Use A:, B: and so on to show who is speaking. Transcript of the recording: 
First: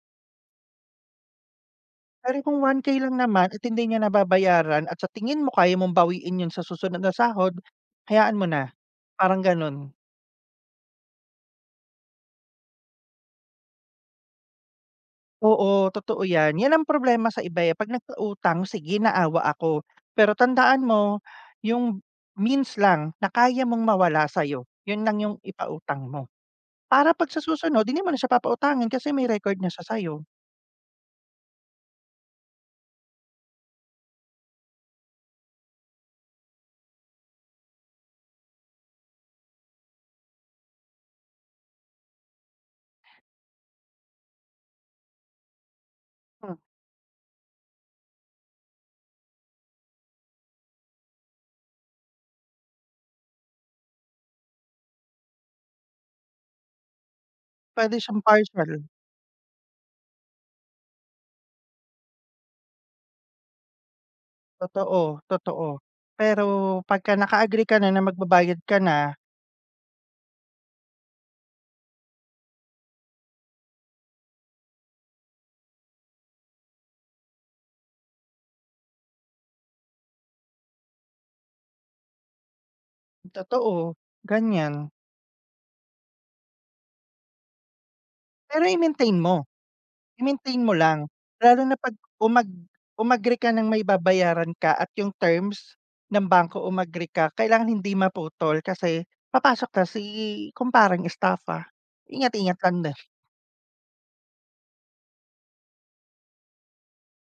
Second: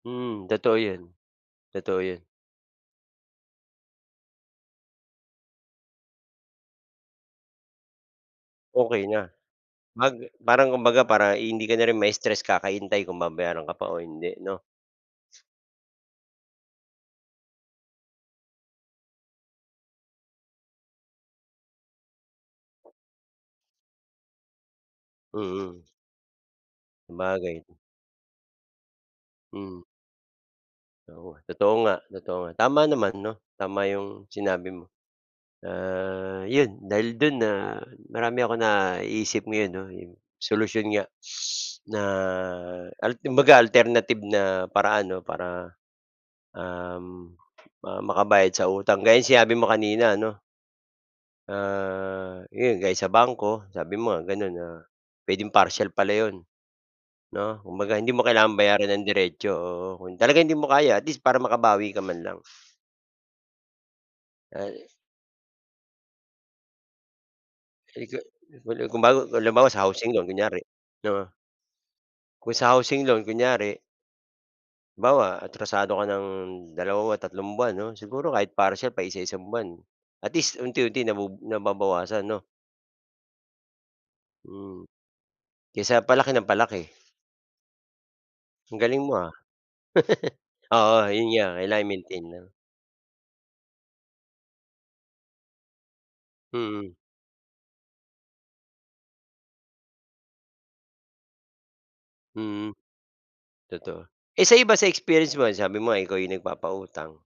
A: Mm, totoo yun. Totoo yun.
B: Pero kung 1K lang naman at hindi niya nababayaran at sa tingin mo kaya mong bawiin yun sa susunod na sahod, hayaan mo na,
A: Okey na.
B: parang ganun.
A: 'Pag parang kumbaga parang hindi ka na rin ma-stress kakahintay kung babayaran ka pa o hindi 'no?
B: Oo, totoo 'yan. 'Yan ang problema sa iba, eh. 'Pag nagpautang, sige naawa ako. Pero tandaan mo yung means lang na kaya mong mawala sa'yo, yun lang yung
A: Mm.
B: ipautang mo. Para 'pag sa
A: Sabagay.
B: susunod hindi mo na siya papautangin kasi may record na
A: Mm.
B: siya sa'yo.
A: Oo, totoo nga, totoo nga. Tama naman 'no. Tama 'yong sinabi mo. Ah, 'yon dahil do'n na marami akong naiisip ngayon 'no, yung solusyon nga na al kumbaga alternative na paraan 'no para,
B: Hmm.
A: um, ma makabayad sa utang. Gaya no'ng sinabi mo kanina ano, ah, 'yon gaya sa bangko sabi mo nga gano'n na puwedeng parcial pala 'yon 'no. Kumbaga
B: Pwede
A: hindi
B: siyang
A: mo kailangan
B: partial.
A: bayaran ng diretso, oo. Kung talagang hindi mo kaya at least para makabawi ka man lang. Ay
B: Totoo, totoo. Pero pagka naka-agree ka na na
A: [unintelligible]
B: magbabayad ka
A: Kung
B: na
A: bago halimbawa, sa housing loan, kunyari 'no. Kung sa housing loan kunyari halimbawa, atrasado ka ng 2 o tatlong buwan 'no, siguro kahit parcial, paisa-isang buwan at least unti-unti nabubu nababawasan 'no.
B: Totoo,
A: Mm.
B: ganyan.
A: Kaysa palaki ng palaki.
B: Pero
A: Ang galing mo
B: i-maintain
A: ha.
B: mo. I-maintain mo
A: Oo,
B: lang.
A: yun nga,
B: Lalo na
A: kailangang
B: 'pag
A: i-maintain
B: umag
A: 'no.
B: umagree ka ng may babayaran ka at yung terms ng bangko
A: Mm.
B: umagree ka, kailangan hindi maputol kasi papasok ka si kumpareng estafa. Ingat-ingat
A: Mm.
B: lang din.
A: Totoo. Eh, sa iba, sa experience mo sabi mo ikaw 'yong nagpapautang